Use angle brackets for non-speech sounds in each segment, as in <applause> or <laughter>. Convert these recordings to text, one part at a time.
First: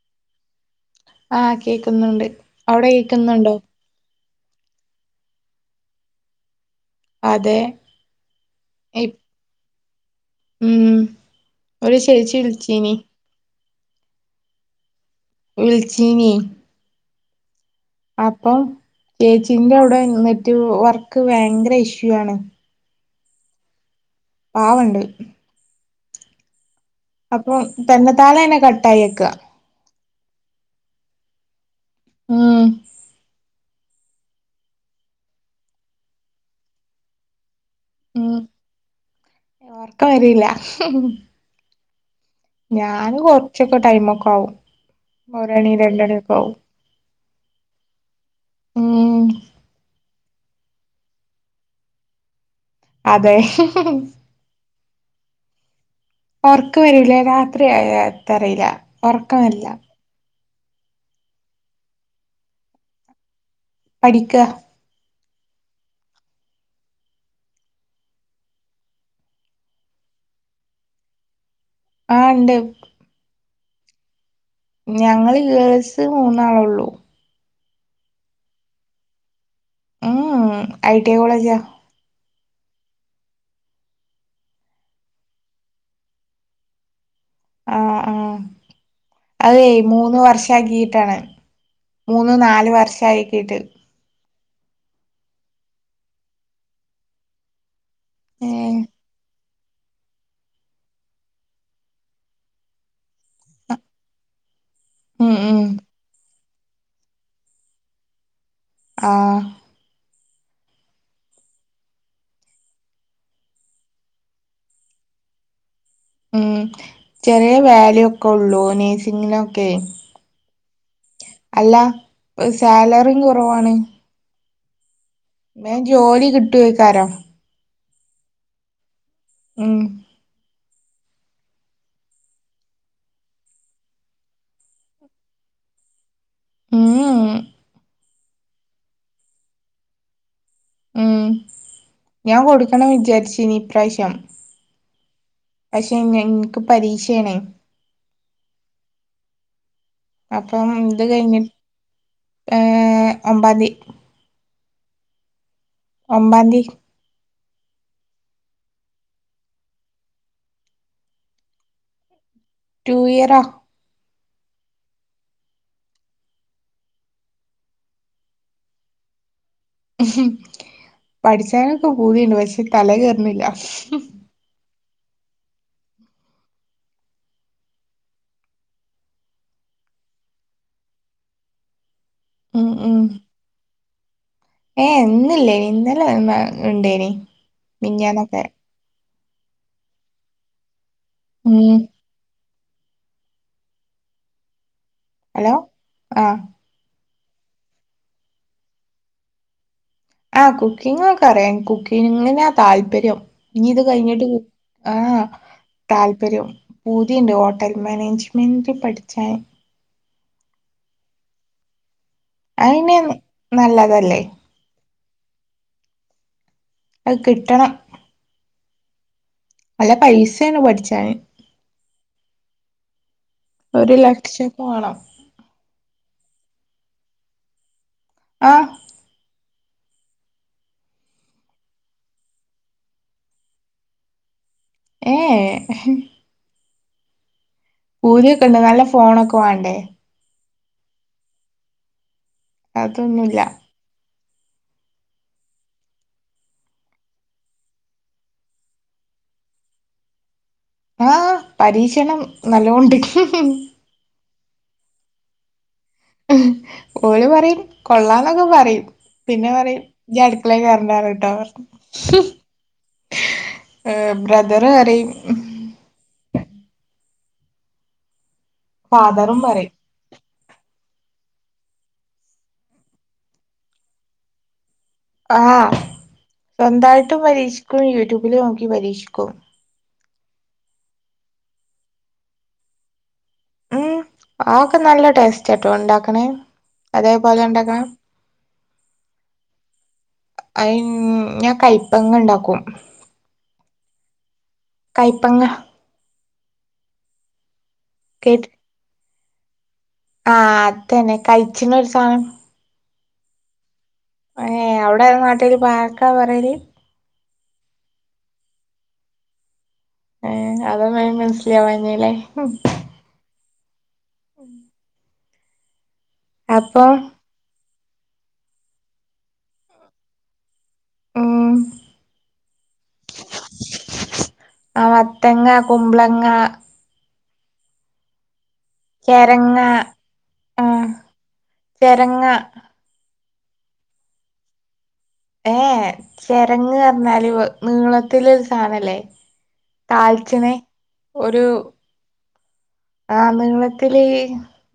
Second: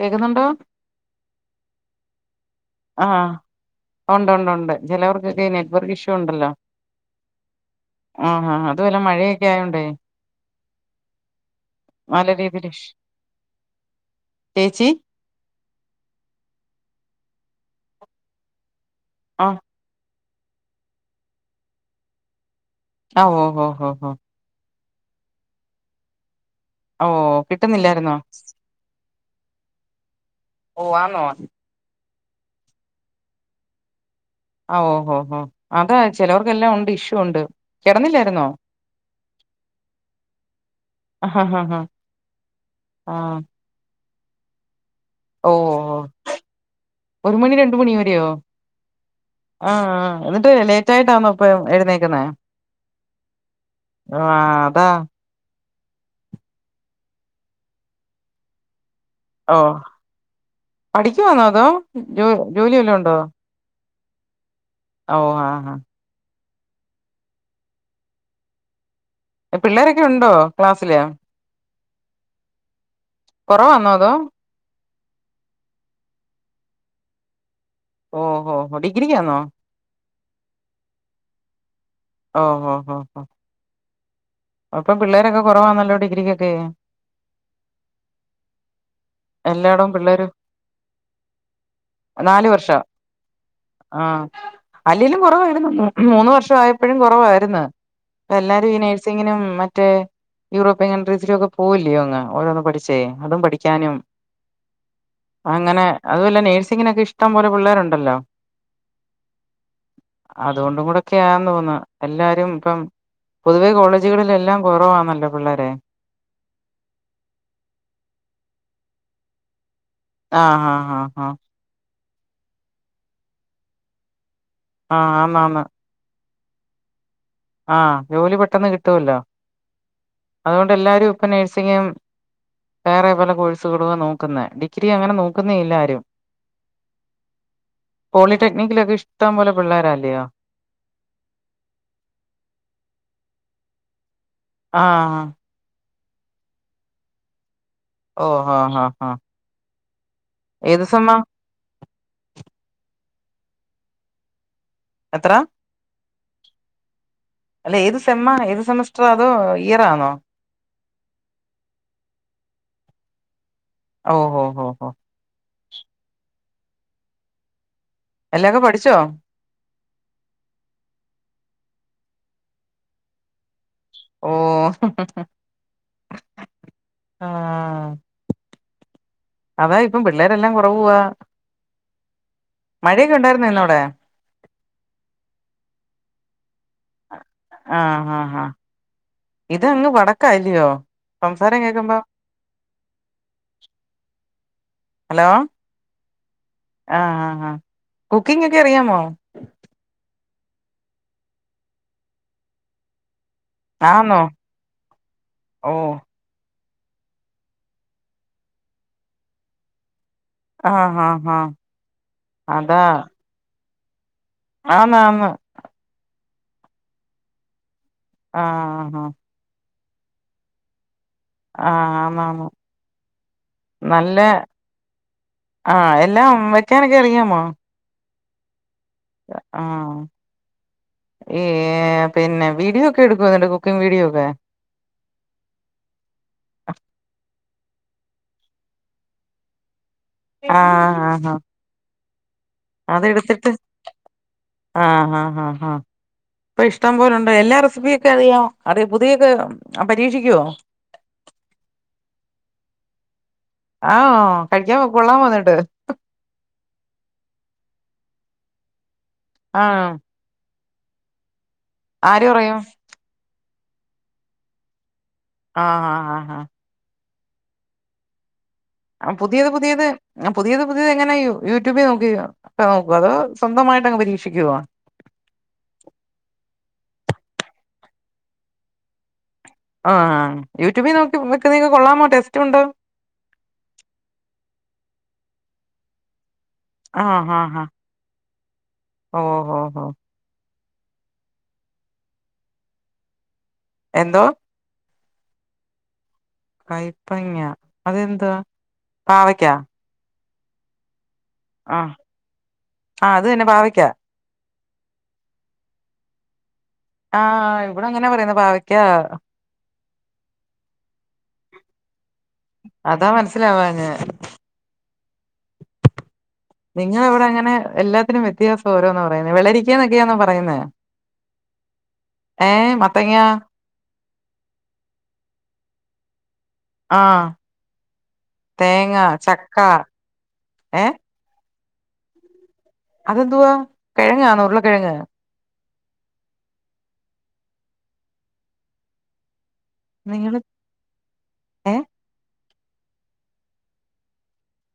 കേക്കുന്നുണ്ടോ ആഹ് കേക്കുന്നുണ്ട് അവിടെ ആഹ് കേക്കുന്നുണ്ടോ ഉണ്ട് ഉണ്ട് ഉണ്ട് ചിലവർക്കൊക്കെ നെറ്റ് വർക്ക് ഇഷ്യൂ ഉണ്ടല്ലോ അതെ ആഹ് അതുപോലെ ഇപ് മഴയൊക്കെ ആയോണ്ടേ ഉം ഒരു നല്ല ചേച്ചി രീതില് ഇഷ് വിളിച്ചീനി ചേച്ചി വിളിച്ചീനി അപ്പം ആഹ് ചേച്ചീന്റെ അവിടെ നെറ്റ് റ്റ് വർക്ക് ഭയങ്കര ഇഷ്യൂ ആണ് ആഹ് ഓഹ് ഓഹ് ഓഹ് ഓഹ് പാവണ്ട് ഓഹ് അപ്പം തന്നെ കിട്ടുന്നില്ലായിരുന്നോ താലന്നെ കട്ട് ആയേക്ക ഓഹ് ആന്നോ ഉം ആഹ് ഓഹ് ഓഹ് ഓഹ് അതാ ചിലവർക്കെല്ലാം ഉണ്ട് ഇഷ്യൂ ഉണ്ട് ഉം കിടന്നില്ലായിരുന്നോ ഓർക്ക വരില്ല ഉം ഉം ഉം ഞാൻ കൊറച്ചൊക്ക ടൈമൊക്കാവും ഒര്ണി ഓഹ് ഓഹ് രണ്ടണിയൊക്കെ ആവും ഒരു മണി രണ്ട് മണി വരെയോ ഉം ആ ആ. എന്നിട്ട് ലേറ്റ് ആയിട്ടാന്നോ ഇപ്പ എഴുന്നേക്ന്നെ അതേ. അതാ ഒർക്കം വരൂലേ രാത്രി ആയത്തറീല്ല. ഓ പഠിക്കുവാന്നോ? അതോ ജോ ജോലിവാലോം ഉണ്ടോ പഠിക്കാ ഓ ആഹ് പിള്ളേരൊക്കെ ഉണ്ടോ ക്ലാസ്സില്? ആണ്ട്. കൊറവാന്നോ അതോ ഞങ്ങള് ഗേൾസ് മൂന്നാളോള്ളൂ. ഓഹോ ഡിഗ്രിക്കാന്നോ? ഉം ഐ ടി എ കോളേജ. ഓ ഹോ ഹോ ഹോ അപ്പം പിള്ളേരൊക്കെ കുറവാണല്ലോ ഡിഗ്രികൊക്കേ? ആഹ് ആഹ് <inaudible> അതേ എല്ലായിടവും മൂന്ന് പിള്ളേര് വർഷാക്കീട്ടാണ്. മൂന്ന് നാല് വർഷായിടീട്ട്. ആ അല്ലേലും കുറവായിരുന്നു. മൂന്ന് വർഷം ആയപ്പഴും കുറവായിര്ന്നു. എല്ലാരും ഈ ഏഹ് നേഴ്സിങ്ങിനും മറ്റേ യൂറോപ്യൻ കൺട്രീസിലൊക്കെ പോവില്ലയോ അങ്ങ്,. ഓരോന്ന് പഠിച്ചേ അതും പഠിക്കാനും ഉം ഉം അങ്ങനെ അതുല്ല നേഴ്സിങ്ങിനൊക്കെ ഇഷ്ടം പോലെ പിള്ളേരുണ്ടല്ലോ? ആഹ്. അതുകൊണ്ട് കുടെക്കെയാന്ന് തോന്നുന്നു. എല്ലാരും ഇപ്പം പൊതുവെ കോളേജുകളില് എല്ലാം കുറവാന്നല്ലോ പിള്ളേരെ ഉം ചെറിയ വാലു വെക്കെ ഒള്ളൂ നഴ്സിങ്ങിനൊക്കെ ആഹ് ആഹ് ആഹ്. അല്ല സാലറിം കൊറവാണ്. ആഹ് ആ. വേം ജോലി കിട്ടൊയ്‌ക്കാരം. ആഹ് ജോലി പെട്ടെന്ന് കിട്ടോല്ലോ? മ്. അതുകൊണ്ട് എല്ലാരും ഇപ്പ നഴ്സിങ്ങും വേറെ പല കോഴ്സുകളൂ നോക്കുന്നെ. ഡിഗ്രി അങ്ങനെ നോക്കുന്നേ ഇല്ലാരും മ് മ്. പോളിടെക്നിക്കിലൊക്കെ ഇഷ്ടം പോലെ പിള്ളാരല്ലയോ? മം ഞാൻ കൊടുക്കണം വിചാരിചിനി ഇപ്രാവശ്യം ആഹ്. പക്ഷെ ഞ്ഞ ഇൻക്ക് പരീക്ഷേണേ. ഓഹോ ആഹ് ആ. അപ്പം ഇത് കയ്ഞ്ഞു ഏ ഒമ്പാതി. എത്ര? ഒമ്പാതി. അല്ല ഏത് സെമ്മ ഏത് സെമസ്റ്ററ ആതോ ഇയർ ആണോ? ടു ഇയർ റാ. ഓഹോ ഓഹോ. എല്ലാംക്കെ പഠിച്ചോ? പഠിച്ചാനൊക്കെ ബൂതിണ്ട് പക്ഷെ തലെ ക്കേറ്ണ്ല്ല. ഓ. ആഹ്. അതാ ഇപ്പം പിള്ളേരെല്ലാം കുറവുവാ ഉം ഉം മഴയൊക്കെ ഇണ്ടായിരു ന്നോ ഇന്നവിടെ? ഏ ഇന്നല്ലേനി ഇന്നല്ല ഉണ്ടേനി ആഹ ആഹ് ഹാ മിഞ്ഞാന്നൊക്കെ ഇത്ങ്ങ് വടക്കല്ലയോ സംസാരം ഉം കേക്കുമ്പോ ഹലോ ആഹ് ആ ആ ഹാ കുക്കിംഗ് ഒക്കെ അറിയാമോ? ആ കുക്കിംഗൊക്കെ അറിയ കുക്കിങ്ങിനാ താല്പര്യം നീ ഇത് ആന്നോ കഴിഞ്ഞിട്ട് പോ ആഹ് ഓ താ ഇ ഒരു പൂതിയുണ്ട് ഹോട്ടൽ മാനേജ്മെൻറ് പഠിച്ചാ ആഹ ആഹ് ആഹ് അതാ അയിന് നല്ലതല്ലേ ആന്ന് ആന്ന്. അത് കിട്ടണം ആഹ നല്ല പൈസയാണ് പഠിച്ചാ ആഹ് ആഹ് ആന്നു.. ഒരു ലക്ഷക്ക വേണം ആഹ് എല്ലാം വെക്കാനൊക്കെ അറിയാമോ.. ആഹ് ആഹ് ഈ പിന്നെ വീഡിയോ ഒക്കെ എടുക്കുവോ കുക്കിംഗ് വീഡിയോ ഒക്കെ ഏഹ് പൂതിയൊക്കെ ഉണ്ട് നല്ല ഫോണൊക്കെ വേ ആഹ് ആഹ് ആഹ് അതൊന്നുല്ല അതെടുത്തിട്ട് ആഹ് ആഹ് ഹ് ഹാ ഇപ്പൊ ഇഷ്ടം പോലുണ്ടണ്ട് എല്ലാ റെസിപ്പിയൊക്കെ അറിയാം അറിയോ പുതിയൊക്കെ പരീക്ഷിക്കുവോ ആഹ് പരീക്ഷണം നല്ലോണ്ട് ആഹ് കഴിക്കാൻ കൊള്ളാൻ പോന്നിട്ട്.. ഓള് പറയും കൊള്ളാംന്നൊക്കെ പറയും പിന്നെ പറയും.. ആഹ് മ കണ്ട കേട്ടോ ആര് പറയും ആന് ബ്രദർ അറി ആഹ് ആഹ് ഹാ ഹാ ആഹ് ഫാദറും പുതിയത് പറയും പുതിയത് പുയത് പുതിയത് എങ്ങനെ യ യൂട്യൂബിൽ നോക്ക ഒക്കെ നോക്കോ അതോ സ്വന്തമായിട്ട്ങ് പരീക്ഷിക്കോ ആഹ് സ്വന്തമായിട്ടും പരീക്ഷിക്കും യൂട്യൂബില് നോക്കി പരീക്ഷിക്കും ആഹ്യൂട്യൂബിൽ നോക്കി വെക്കുന്നക്ക കൊള്ളാമോ ടെസ്റ്റുണ്ടോ. ഉം ആഹ് ഒക്കെ നല്ല ടേസ്റ്റ്ട്ടോ ഉണ്ടാക്കണേ ആ അതേപോലെ ഉണ്ടാക്കണാ ഓഹ് ഓഹ് അ ഞാൻ കയ്പങ്ങ് ഉണ്ടാക്കും. എന്തോ കൈപ്പങ്ങ കയ്പ്പങ്ങ അതെന്താ കേട്ട് പാവക്കാ ആഹ് അത തന്നെ കഴിച്ചിന്ന ഒരു സാധനം ആഹ് അത് തന്നെ പാവിക്കാ ഏഹ് എവിടെയി നാട്ടല് പവക്കാ പറയല് ആഹ് ഇവിടെ അങ്ങനെ പറയുന്ന പാവയ്ക്കാ ഏഹ്അതൊന്ന മനസ്സിലാവാന്നല്ലേ അതാ മനസ്സിലാവാത്തെ ഉ <inaudible> നിങ്ങള എവിടെ ഇങ്ങനെ എല്ലാത്തിനും വ്യത്യാസം ഓരോന്ന് പറയുന്നത് വെള്ളരിക്ക ന്നൊക്കെയാന്നോ പറയുന്നേ ഉം ഏ മത്തങ്ങ ആ മത്തങ്ങ കുമ്പളങ്ങ ആഹ് തേങ്ങ, ചക്ക, ചെരങ്ങ ഏഹ് ചെരങ്ങാ അതെന്തുവാ കിഴങ്ങാണോ ഉർളകിഴങ്ങ് ഏഹ് ചെരങ്ങ് പർഞ്ഞാല് നീളത്തില് ഒരു സാനല്ലേ നിങ്ങള് താൾച്ച്ണെ ഒരു ഏ ആഹ് നീളത്തില്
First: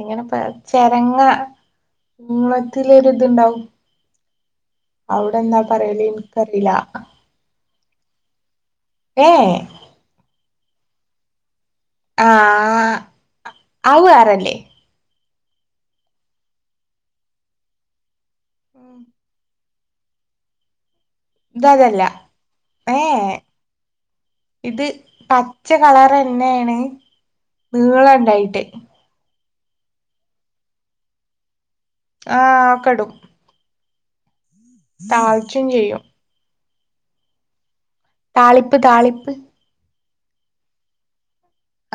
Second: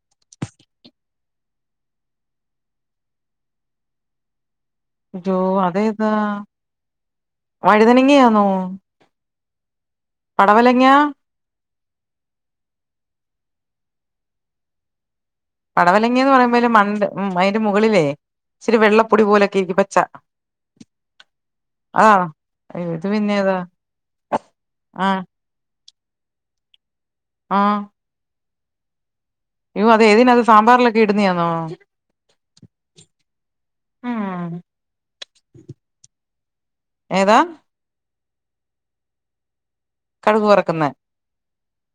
എങ്ങനെപ്പ ചെരെങ്ങ നീളത്തില് ഒരു ഇതുണ്ടാവും തോ പറയല് അതേതാ ഇൻക്കറീല വഴുതനെങ്ങെയാന്നോ ഏഹേ പടവലെങ്ങ്യാ ആ ഔ വേറെ അല്ലെ പടവലെങ്ങ്യാന്ന് പറയുമ്പോ ഒരു മണ്ടേ അതിന്റെ മുകളിലേ ഇച്ചിരി വെള്ളപ്പൊടി പോലെ ഇരിക്കും പച്ച ഇത് അതെല്ലാ അതാണോ അയ്യോ ഇത് ഏഹ് പിന്നെ ഏതാ ഇത് ആഹ് പ- പച്ച കളർന്നേണ് ആഹ് നീളണ്ടായിട്ട് <unintelligible> അത് ഏതിനാ അത് സാമ്പാറിലൊക്കെ ഇടുന്നിയാന്നോ ആ ക്കടും മ് തളിച്ചും ചെയ്യും ഏതാ താളിപ്പ് താളിപ്പ് കടുക് വറക്കുന്നെ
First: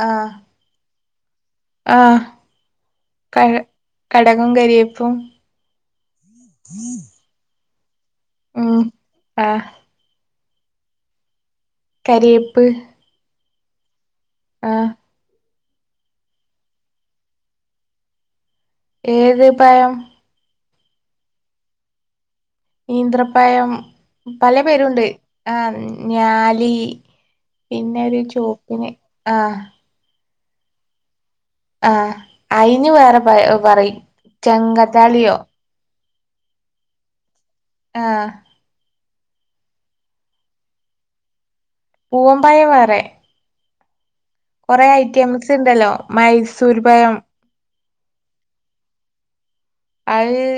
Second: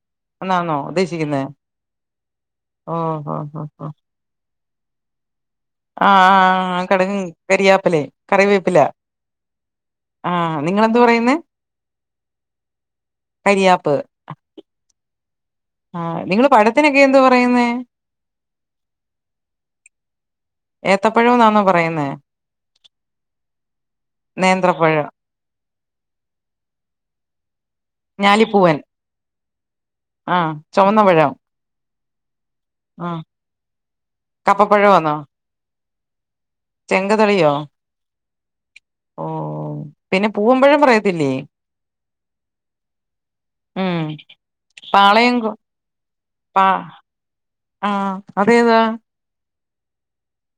ആഹ് എന്നാന്നോ ഉദ്ദേശിക്കുന്നേ ആഹ് ക ഓഹ് കടകും കരിയേപ്പും ആഹ് ആഹ് കട്കും കരിയാപ്പിലേം കറിവേപ്പില ഉം ആഹ് ആഹ് നിങ്ങളെന്ത് പറയുന്ന് കരിയെപ്പ് കരിയാപ്പ് ആഹ് ആ നിങ്ങള് പഴത്തിനൊക്കെ എന്താ പറയുന്നെ ഏത് പഴം ഏത്തപ്പഴോന്നാണോ പറയുന്നേ നീന്ത്രപഴം പലേ പേരുണ്ട് നേന്ത്രപ്പഴം ആഹ് ഞാലി പിന്നെ ഒരു ഞാലിപ്പൂവൻ ചോപ്പിന് ആഹ് ആഹ് ചൊവന്നപഴം ആ അയിന് വേറെ പറയും കപ്പപ്പഴമാന്നോ ചങ്ങത്താളിയോ ചെങ്കതെളിയോ ആ ഓഹ് പിന്നെ പൂവമ്പഴം പറയത്തില്ലേ പൂമ്പഴം വേറെ മ് കുറേ ഐറ്റംസ് ഉണ്ടല്ലോ മൈസൂർ പയം ആ അത് ഏതാ അയീ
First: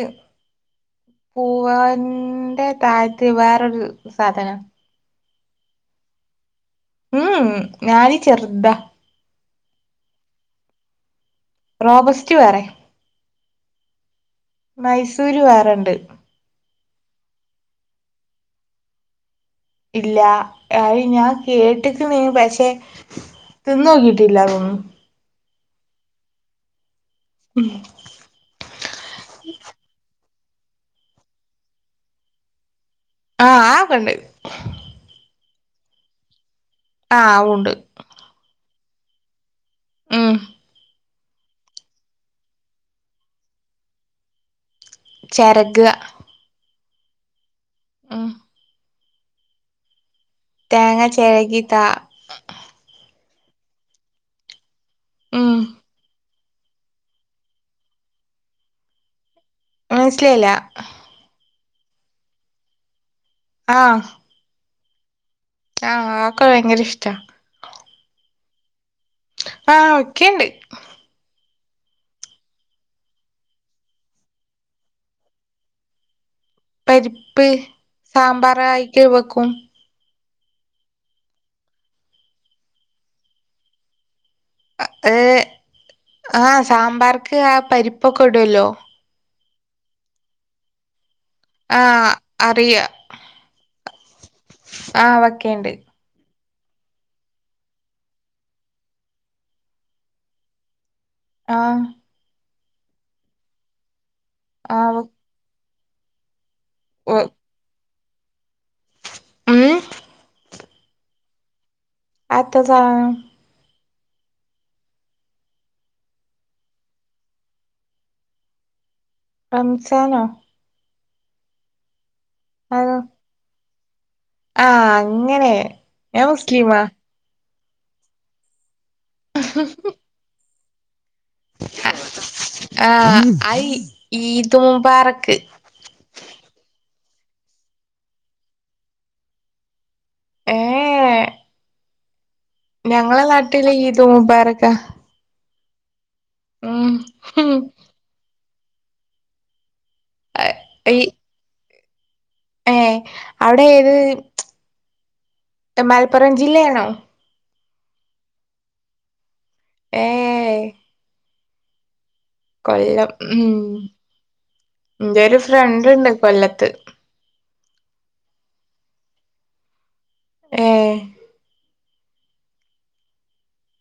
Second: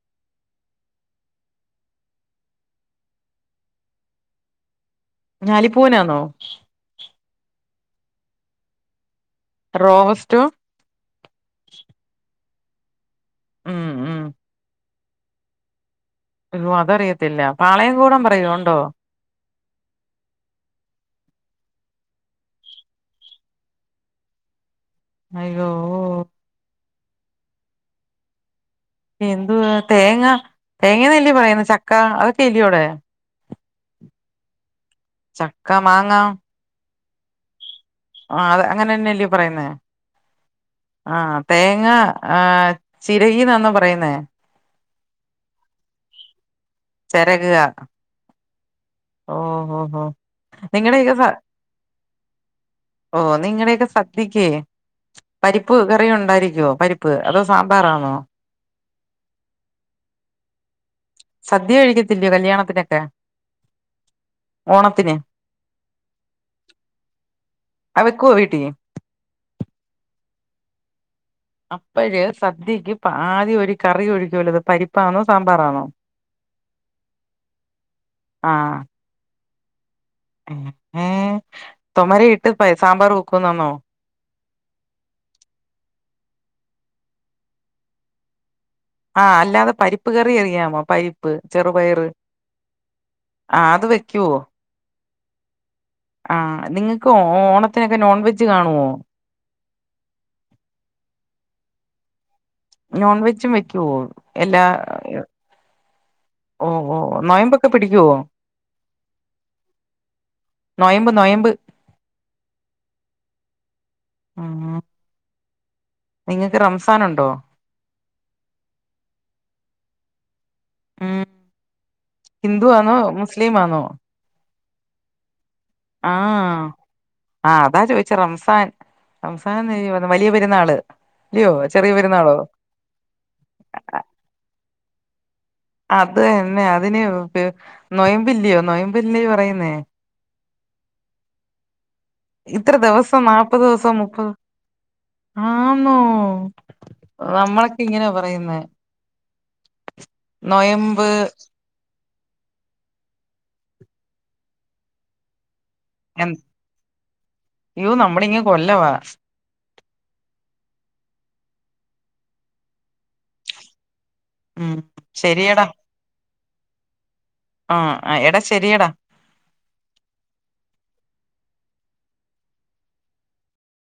പൂവന്റെ തായ്ത്യ വേറൊരു സാധനം ഞാലിപൂവൻ ആന്നോ മ് മ് ഞാനീ ചെറ്താ റോവസ്റ്റോ റോബസ്റ്റ് വേറെ ഉം ഉം മൈസൂര് വേറെണ്ട്. അയ്യോ അതറിയത്തില്ല പാളയംകൂടം പറയോ ഉണ്ടോ? ഇല്ല അയ് ഞാൻ കേട്ട്ക്ക്ണ് പക്ഷേ തിന്ന് നോക്കിയിട്ടില്ല അതൊന്നും. അയ്യോ ഓ ഉം എന്തുവാ തേങ്ങ തേങ്ങന്നെല്ലേ പറയുന്നേ ചക്ക അതൊക്കെയല്ലോ അവിടെ ആഹ് അഹക്കെണ്ട് ചക്ക മാങ്ങ ആഹ അഉണ്ട് ആഹ് അതെ അങ്ങനെയെന്നെയല്ലേ പറയുന്നേ? ഏഹേ ആഹാ തേങ്ങ ആഹാ ചിരകീന്നാണോ പറയുന്നേ? ചെരകാ ചെരകാ ഉം ഓ ഓ ഹോ തേങ്ങ നിങ്ങടക്കെ സദ്യ ചെരകി താ ഓ നിങ്ങടെക്കെ സദ്യക്ക് ഉം പരിപ്പ് കറി ഉണ്ടായിരിക്കുവോ പരിപ്പ് പ്പ് അതോ സാമ്പാറാണോ? മനസ്സിലായില്ല സദ്യ കഴിക്കത്തില്ലയോ കല്യാണത്തിനൊക്കെ? ആഹ ഓണത്തിന് ആഹ് ആകക്കെ ഭയങ്കര ഇഷ്ട അഹ് വെക്കോ വീട്ടി? ആഹ് വെക്കേണ്ട് അപ്പഴ് സദ്യയ്ക്ക് ആദ്യം ഒരു കറി ഒഴികോലോ? പരിപ്പാണോ സാമ്പാറാണോ? പരിപ്പ് സാമ്പാറായിട്ട് വെക്കും. ങ്ങേ തൊമരയിട്ട് പ സാമ്പാർ വേക്കുന്നാന്നോ ആ ഏഹേ ആഹ് സാമ്പാറ്ക്ക് ആഹാ പരിപ്പൊക്കെ ഇട് വെല്ലോ? ആഹ അല്ലാതെ പരിപ്പ് കറി അറിയാമോ? പരി പ്പ് ചെറുപയറ് ആഹ് അറിയ ആ അത് വെക്കുവോ? ആഹ് വെക്കേണ്ട് ആഹ നിങ്ങക്ക് ഓണത്തിനൊക്കെ നോൺ വെജ് കാണുവോ? ആഹ നോൺ വെജും വെക്കുവോ എല്ലാ ആഹ് ഓ ഓ നോയമ്പൊക്കെ പിടിക്കുവോ? ഉം നൊയമ്പ് നൊയമ്പ് അത് എത്താ സാധനം ആഹ് നിങ്ങക്ക് റംസാനുണ്ടോ? റംസാനോ? ഉം ഹിന്ദു ആന്നോ മുസ്ലിം ആന്നോ? ആഹ അങ്ങനെ ഞാൻ ആഹ മുസ്ലിമാ ആഹ അതാ ചോദിച്ചേ റംസാൻ. റംസാൻ വലിയ പെരുന്നാള്. അല്ലിയോ ചെറിയ പെരുന്നാളോ? ആഹ് ഐ ഈദ് മുബാറക്ക് അതനെ അതിന് നൊയമ്പില്ലിയോ നൊയമ്പില്ലി പറയുന്നേ ഏഹ് ഇത്ര ദിവസം ഞങ്ങളെ നാല്പത് നാട്ടില് ദിവസം ഈദ് മുപ്പത് മുബാറക്കാ ആന്നോ ഉം നമ്മളൊക്കിങ്ങനാ പറയുന്നേ ഈ നൊയമ്പ് ഏഹ് അവിടെ ഏത് എ മലപ്പുറം ജില്ലയാണോ അയ്യോ നമ്മുളിങ്ങ് കൊല്ലവാ ഏഹ് കൊല്ലം ഉം ഉം ന്റെരു ശരിയടാ ഫ്രണ്ട്ണ്ട് കൊല്ലത്ത് ആഹ് ആഹ് എടാ ശെരിയടാ ഏഹ്